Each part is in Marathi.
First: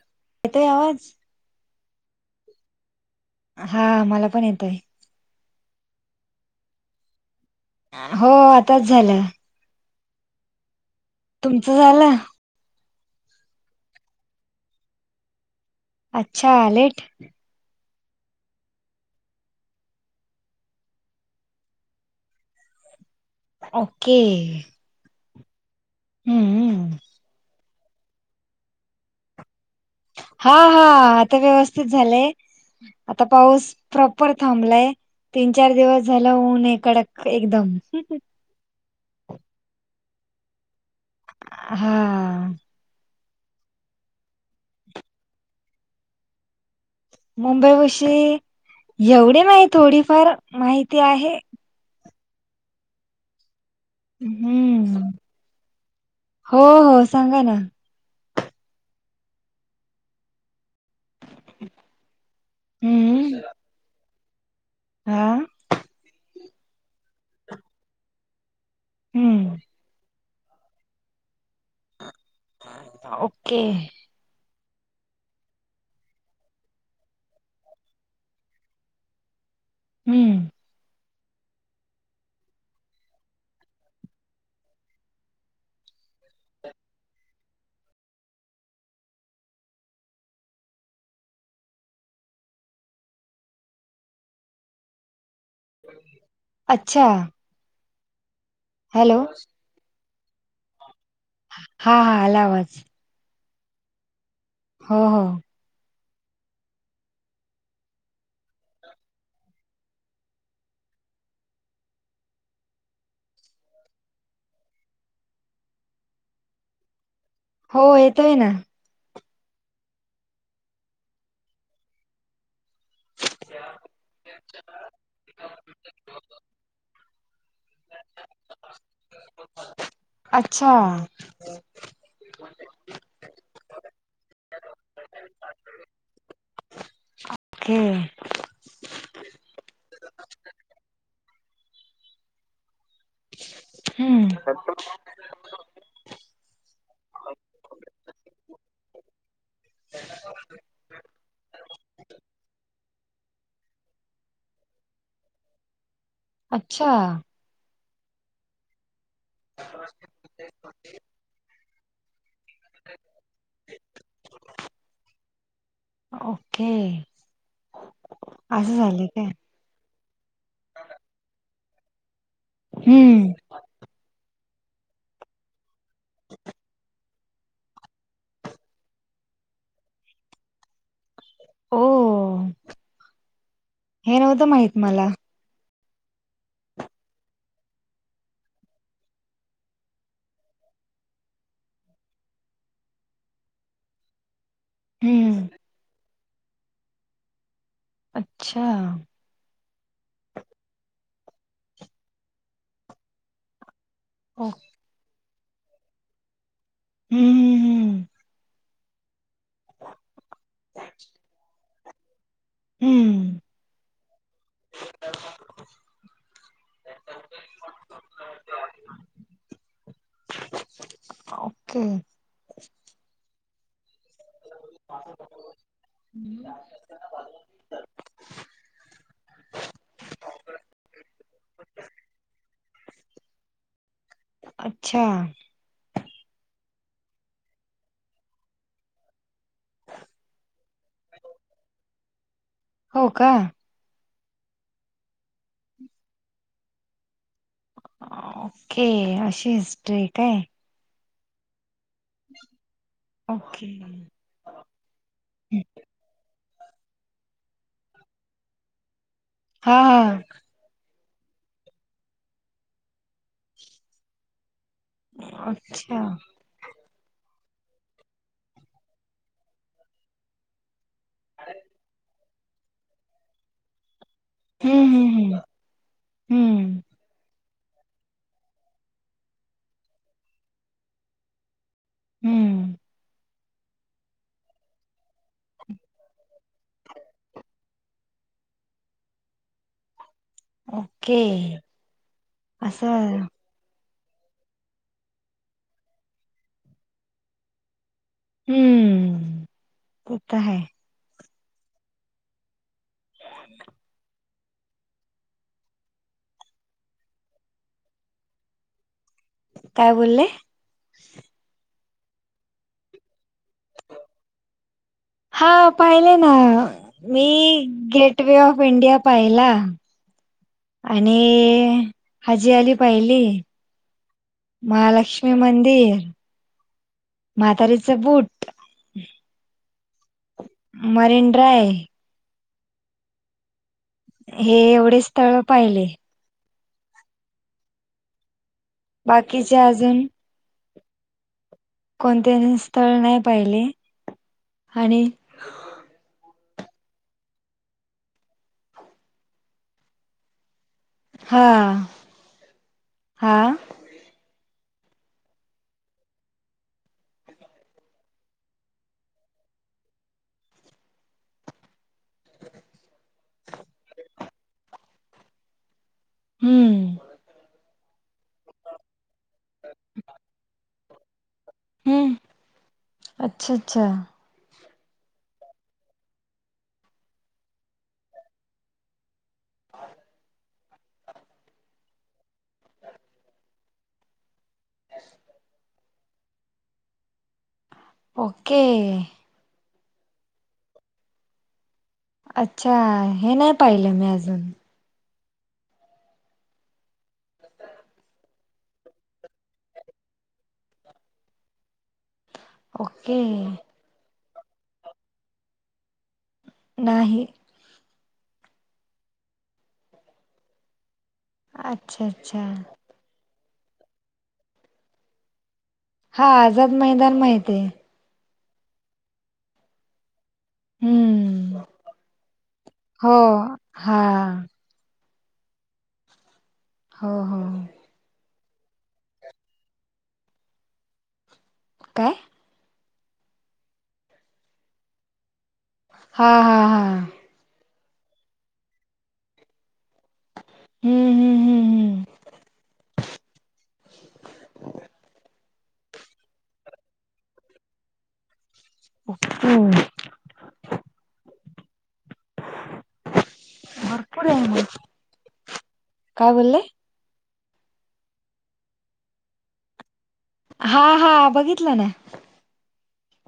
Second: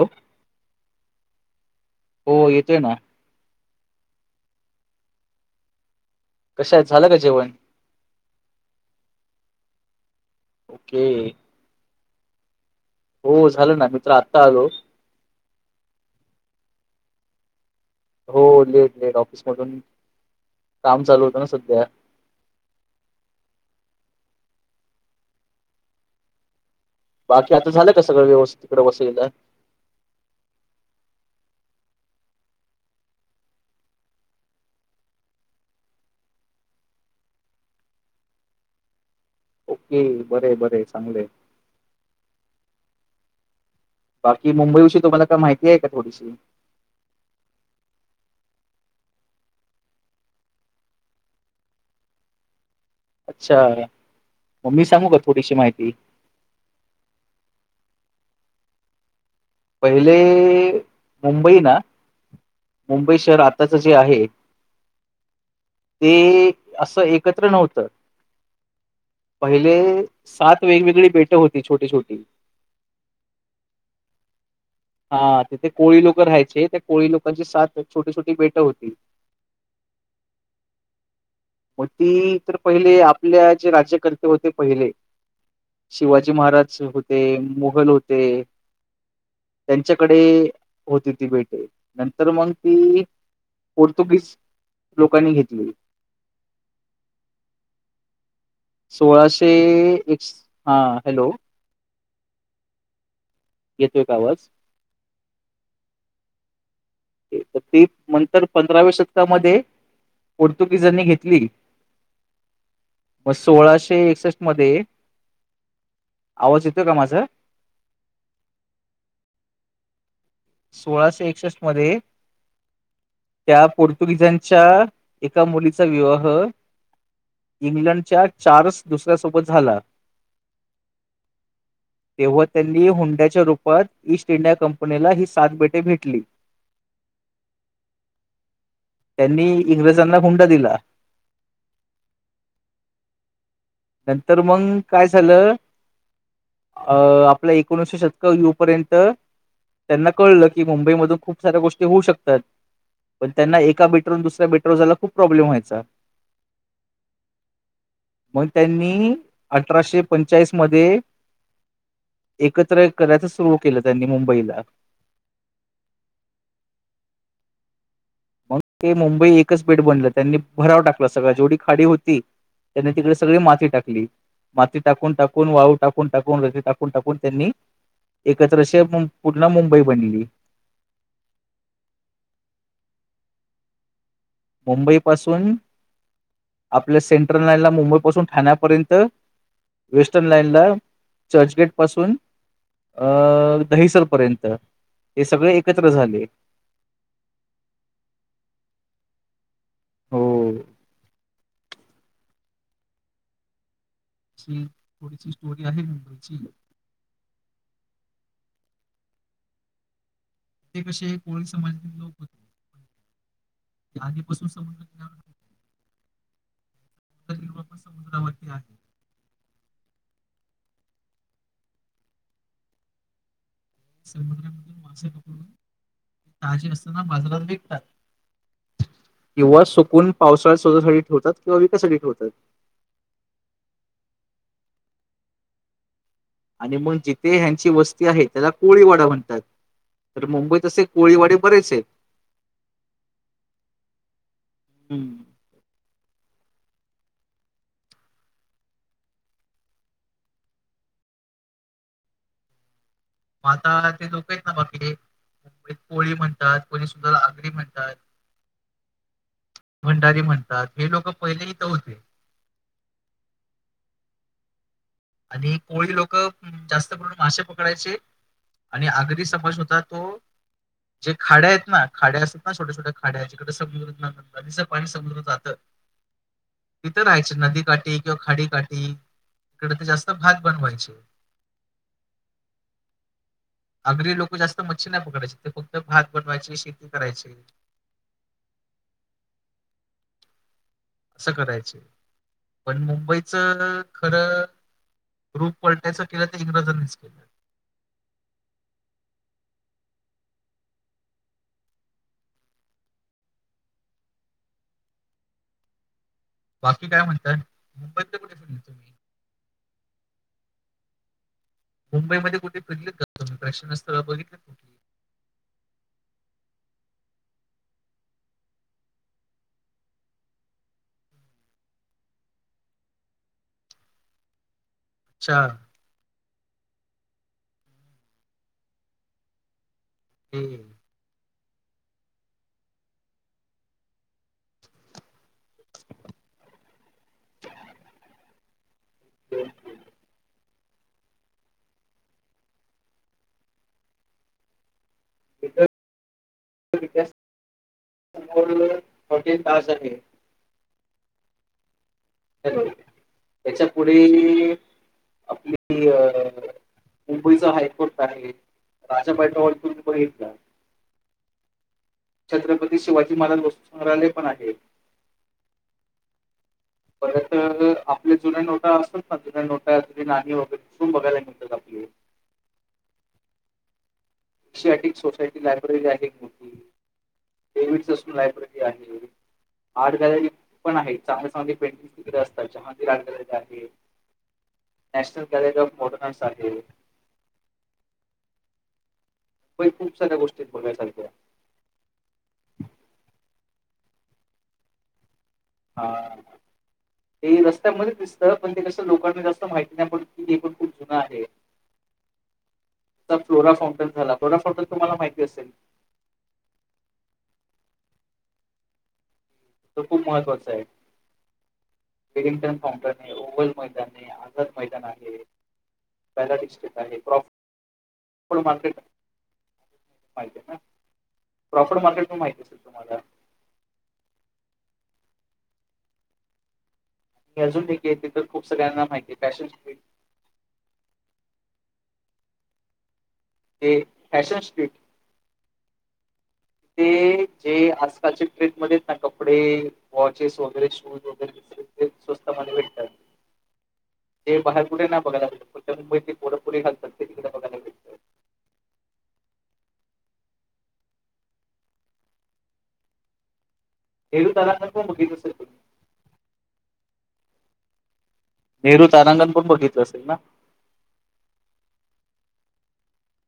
हॅलो येतोय आवाज हो येतोय ना हा मला पण येत आहे. कशा आहात झालं का जेवण हो आताच झालं ओके तुमचं झालं हो झालं ना मी तर आत्ता आलो. अच्छा लेट हो लेट लेट ऑफिस मधून काम चालू होतं, ना सध्या ओके हम्म हम्म बाकी आता झालं का सगळं व्यवस्थित तिकडे वसलेला हा हा आता व्यवस्थित झालंय आता पाऊस प्रॉपर थांबलाय तीन चार दिवस झाला ऊन आहे यकडक एकदम ह बर बर चांगलेय हा बाकी मुंबई विषी तुम्हाला काय माहिती आहे का थोडीशी मुंबई विषयी एवढे नाही थोडी फार माहिती आहे अच्छा मग मी हम्म सांगू का थोडीशी माहिती हो हो सांगा ना पहिले मुंबई ना मुंबई हम्म शहर आत्ताच जे आहे. हा ते असं एकत्र नव्हतं. हम्म पहिले सात वेगवेगळी बेट होती छोटी छोटी ओके हा तिथे कोळी लोकं राहायचे त्या कोळी लोकांची सात छोटी छोटी बेट होती. हम्म मग ती तर पहिले आपल्या जे राज्यकर्ते होते पहिले शिवाजी महाराज होते मोगल होते त्यांच्याकडे होती ती भेटे नंतर मग ती पोर्तुगीज लोकांनी घेतली अच्छा हॅलो सोळाशे एक हा हॅलो हा हा आला आवाज येतोय का आवाज हो ह तर ते नंतर पंधराव्या शतकामध्ये पोर्तुगीजांनी घेतली मग सोळाशे एकसष्ट मध्ये आवाज येतोय का माझा हो येतोय ना सोळाशे एकसष्ट मध्ये त्या पोर्तुगीजांच्या एका मुलीचा विवाह इंग्लंडच्या चार्ल्स दुसऱ्यासोबत झाला अच्छा तेव्हा त्यांनी हुंड्याच्या रूपात ईस्ट इंडिया कंपनीला ह बेटी भेटली ओके त्यांनी इंग्रजांना हुंडा दिला नंतर हम्म मंग काय झालं अं आपला एकोणीसशे शत येऊ पर्यंत त्यांना कळलं की मुंबई मधून खूप साऱ्या गोष्टी होऊ शकतात पण त्यां एकाेटरवरून दुसऱ्याेटरवरय खूप प्रॉब्लेम व्हायचा अच्छा मग त्यांनी अठराशे पंचाळीस मध्ये एकत्र करायच सुरू केलं त्यांनी मुंबईला ओके मग असं ते झालं काय मुंबई एकच बेड बनलं त्यांनी भराव टाकला सगळ जेवढी खाडी होती त्यांनी तिकडे हम्म सगळी माती टाकली माती टाकून टाकून वाळू टाकून टाकून रजे टाकून टाकून त्यांनी एकत्रशे पुूर्ण मुंबई बनली ओ हेन मुंबई पासून आपल्या सेंट्रल लाईनला मुंबई पासून ठाण्यापर्यंत वेस्टर्न लाइन ला चर्चगेट पासून अं दहिसरपर्यंत हे हम्म सगळे एकत्र झाले अच्छा हो ओ अशी थोडीशी स्टोरी आहे मुंबईची हम्म ते कसे कोळी समाजातील लोक होते हम्म हम्म हम्म ते आधीपासून संम लक समुद्रावरती आहे ओके समुद्र मासे पकडून ताजी असतात ना बाजारात विकतात किंवा सुकून पावसाळ्यात स्वतःसाठी ठेवतात किंवा विकासाठी ठेवतात अच्छा आणि मग जिथे ह्यांची वस्ती आहे त्याला कोळीवाडा म्हणतात तर मुंबईत असे कोळीवाडे बरेच आहे हो का हम्म. ओके अशी हिस्ट्री काय ओके माता ते लोकच ना बाकी पोळी म्हणतात पळी सुद्धाला आगरी म्हणतात हा भंडारी हा म्हणतात हे लोक पहिलेहीथं होते आणि कोळी अच्छा लोक जास्त प्रमा मासेे पकडायचे आणि आगरी समाज होता तो जे खाड्या आहेत ना खाड्या असत ना छोट्या छोट्या खाड्याच्याकडे सग नदीचं पाणी समोजलं हम्म हम्म जात हम्म तिथं राहायच नदीकाठी किंवा खाडी काठी िक जास्त भात बनवायचे हम्म अगरी लोक जास्त मच्छी नाही पकडायचे ते फक्त भात बनवायचे शेती करायचे ह असं करायच पण मुंबईच खरं रूप पलटायचं केलं तर इंग्रजांनीच केलं हम्म ते तर हाय बाकी काय म्हणतात मुंबईतच कुठे फिरले तुम्ही? काय बोलले मुंबईमध्येध्ये कुठेिरले प्रशना स्थळ बघितलं हा पाहिले ना मी गेटवे ऑफ इंडिया पाहिला आणि हजी आली पाहिली महालक्ष्मी लक्ष्मी अच्छा मंदिर म्हातारीचं बूट हम्म मरीन ड्राईव्ह हे एवढे स्थळ पाहिले बाकीचे अजून कोणते्या स्थळ नाही पाहिले आणि आहे हा. हा याच्या पुढे आपली अ मुंबईचा हायकोर्ट आहे. राजाभाई टावर ग्रुप बघितला. छत्रपती शिवाजी महाराज वस्तुसंग्रहालय पण आहे. हम्म परत आपले जुन्या नोटा असात ना जुन्या नोटा जुणी नाणी वगैरेसून बघायला मिळतात आपल्या हम्म अच्छा अच्छा एकशे अठ एक सोसायटी लायब्ररी आहे मोठी डेविड असून लायब्ररी आहे आर्ट गॅलरी पण आहे चांगले चांगले पेंटिंग्स तिकडे असतात चहा आर्ट गॅलरी आहे नॅशनल गॅलेरी ऑफ मोटरन्स आहे. ओके. प खूप साऱ्या गोष्टी बघायसारख्या अच्छा हे नाही पाहिले मी अजून हा. ते रस्त्यामध्येच दिसतं पण ते कसं लोकांना जास्त माहिती नाही पण की हे पण खूप जुन आहे. आ ओके फ्लोरा फाउंटेन झाला फ्लोरा फाउंटेन तुम्हाला माहिती असेल. नाही. त खूप महत्वाचा आहे अच्छा अच्छा विलिंग्टन फाउंटन आहे ओवल. मैदान आहे आझाद मैदान आहे. हा आझाद मैदान माहित आहे. प्रफ मार्केट माहिती आहे ना हम्म प्रॉफिट मार्केट प माहिती असेल तुम्हाला? हो. हा. हो. हो अजून दे येते तर खूप सगळ्यांना माहिती आहे पॅशन काय? ते फॅशन स्ट्रीट हा हा. हा ते जे आजकालच्या ट्रेंड मध्ये ना कपडे वॉचेस वगैरे शूज हम्म वगैरे हम्म दिसले हम्म ते हम्म स्वस्तपणे भेटतात. ते बाहेर कुठे ना बघायला लागते कच्या मुंबई ते पोरेपुरी घालतात ते तिकडे बघायलाग. हम्. भरपूर नेहरू आहे तारांगण मग पण बघितलं असेल तुम्ही? काय बोललेय. नेहरू तारांगण पण बघितलं असेल ना. हा हा बघितलं ना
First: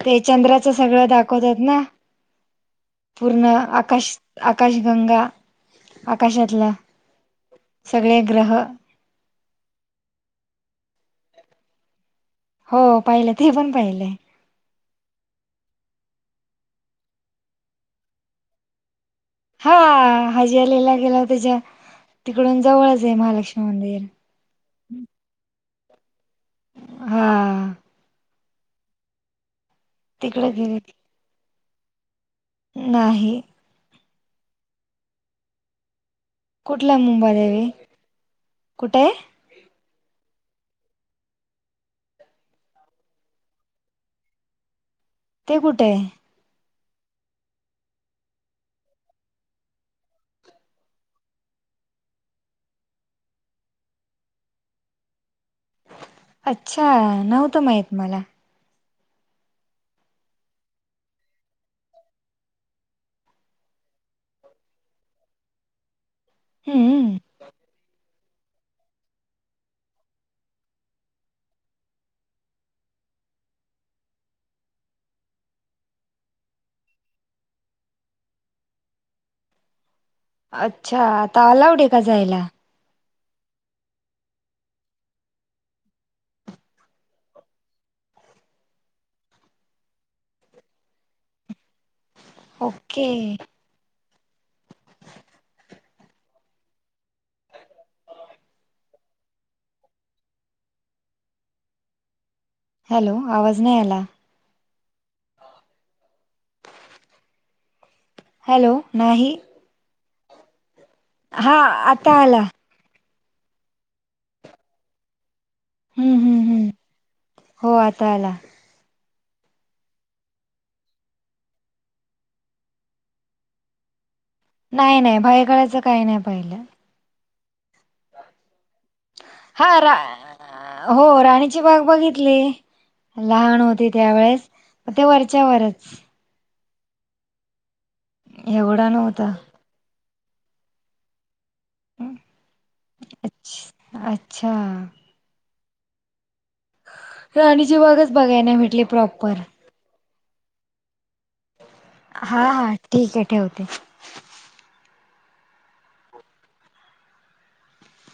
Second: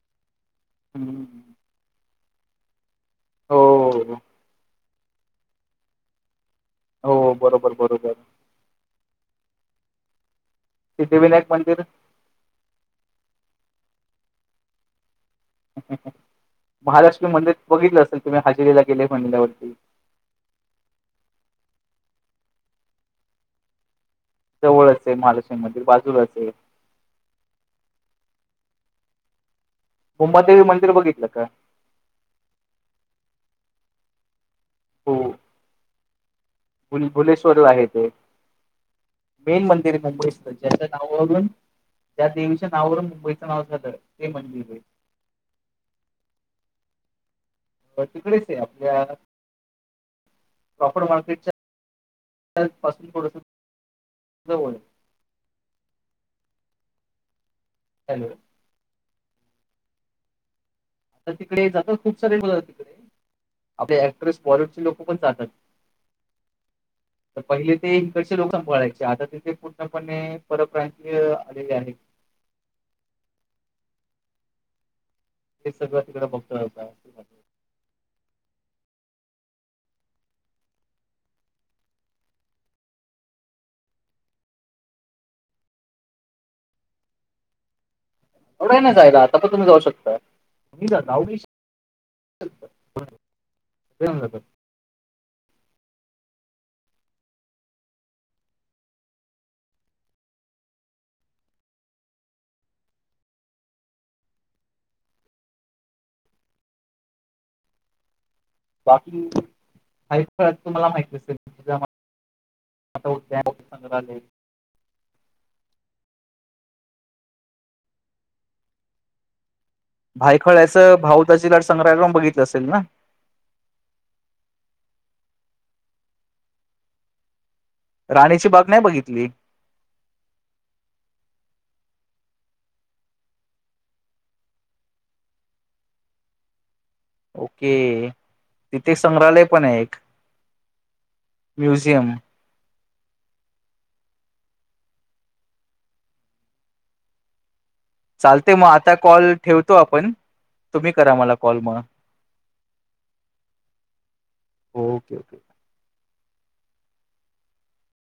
ते चंद्राचं सगळं दाखवतात ना. पूर्ण आकाश हो आकाशगंगा आकाशातला हो बरोबर बरोबर सगळे ग्रह सिद्धिविनायक मंदिर हो पाहिलं ते पण पाहिलंय. महालक्ष्मी मंदिर बघितलं असेल तुम्ही हजेरीला गेले महिल्यावरती हा हाजी आलेला गेला त्याच्या तिकडून जवळच आहे महालक्ष्मी मंदिर जवळच आहे महालक्ष्मी मंदिर बाजूलाच आहे. हा. तिकडे उंमादेवी मंदिर गेले बघितलं का? नाही. हो कुठला भुली भुलेश्वर मुंबादेवी आहे ते कुठे? मेन मंदिर मुंबईसन ज्याच नावावरून त्या देवीच्या नावावरून मुंबईचं नाव झालं ते मंदिर आहे. ते कुठे आहे. तिकडेच आहे आपल्या प्रॉपर मार्केटच्या पासून थोडास जवळ आहे. अच्छा नव्हतं माहित? मला. हॅलो! तर तिकडे जात खूप सारे ब तिकडे [inaudible] आपले क्ट्रेस बॉलवूड लोक पण जातात. हा. पहिले ते इकडचे लोक संपयचे आता तिथे पूर्णपणे परप्रांतीय आलेले आहेत. हे सगळं तिकडे बघतो काय वा. अच्छा आता अलावड आहे का जायला. एवढं आहे ना जायला आता पण तुम्ही जाऊ शकता तुही जा आवडी ओके. सगळे जण जातात. हॅलो आवाज नाही आला. हॅलो बाकी नाही. ह तुम्हाला माहित असेल हा आता आला. आतागले [inaudible] हम्म हम्म हम्म हो आता आला. भायखळ्याचं भाऊताची लट संग्रहालय पण बघित असेल ना, नाही नाही भायकळ्याच काही नाही पाहिलं. राणीची बाग नाही बघितली. हा, रा.. हो राणीची बाग बघितली. लहान होते त्यावेेळेस ते वरच्यावरच ओके एवढा तिथे नव्हता. संग्रहालय पण आहे एक म्यूझियम अच अच्छा राणीच्या बागाच चालते मग आता कॉल ठेवतो आपण, तुम्ही करा मला कॉल म हा हा ठीक आहे ठेवते. Okay okay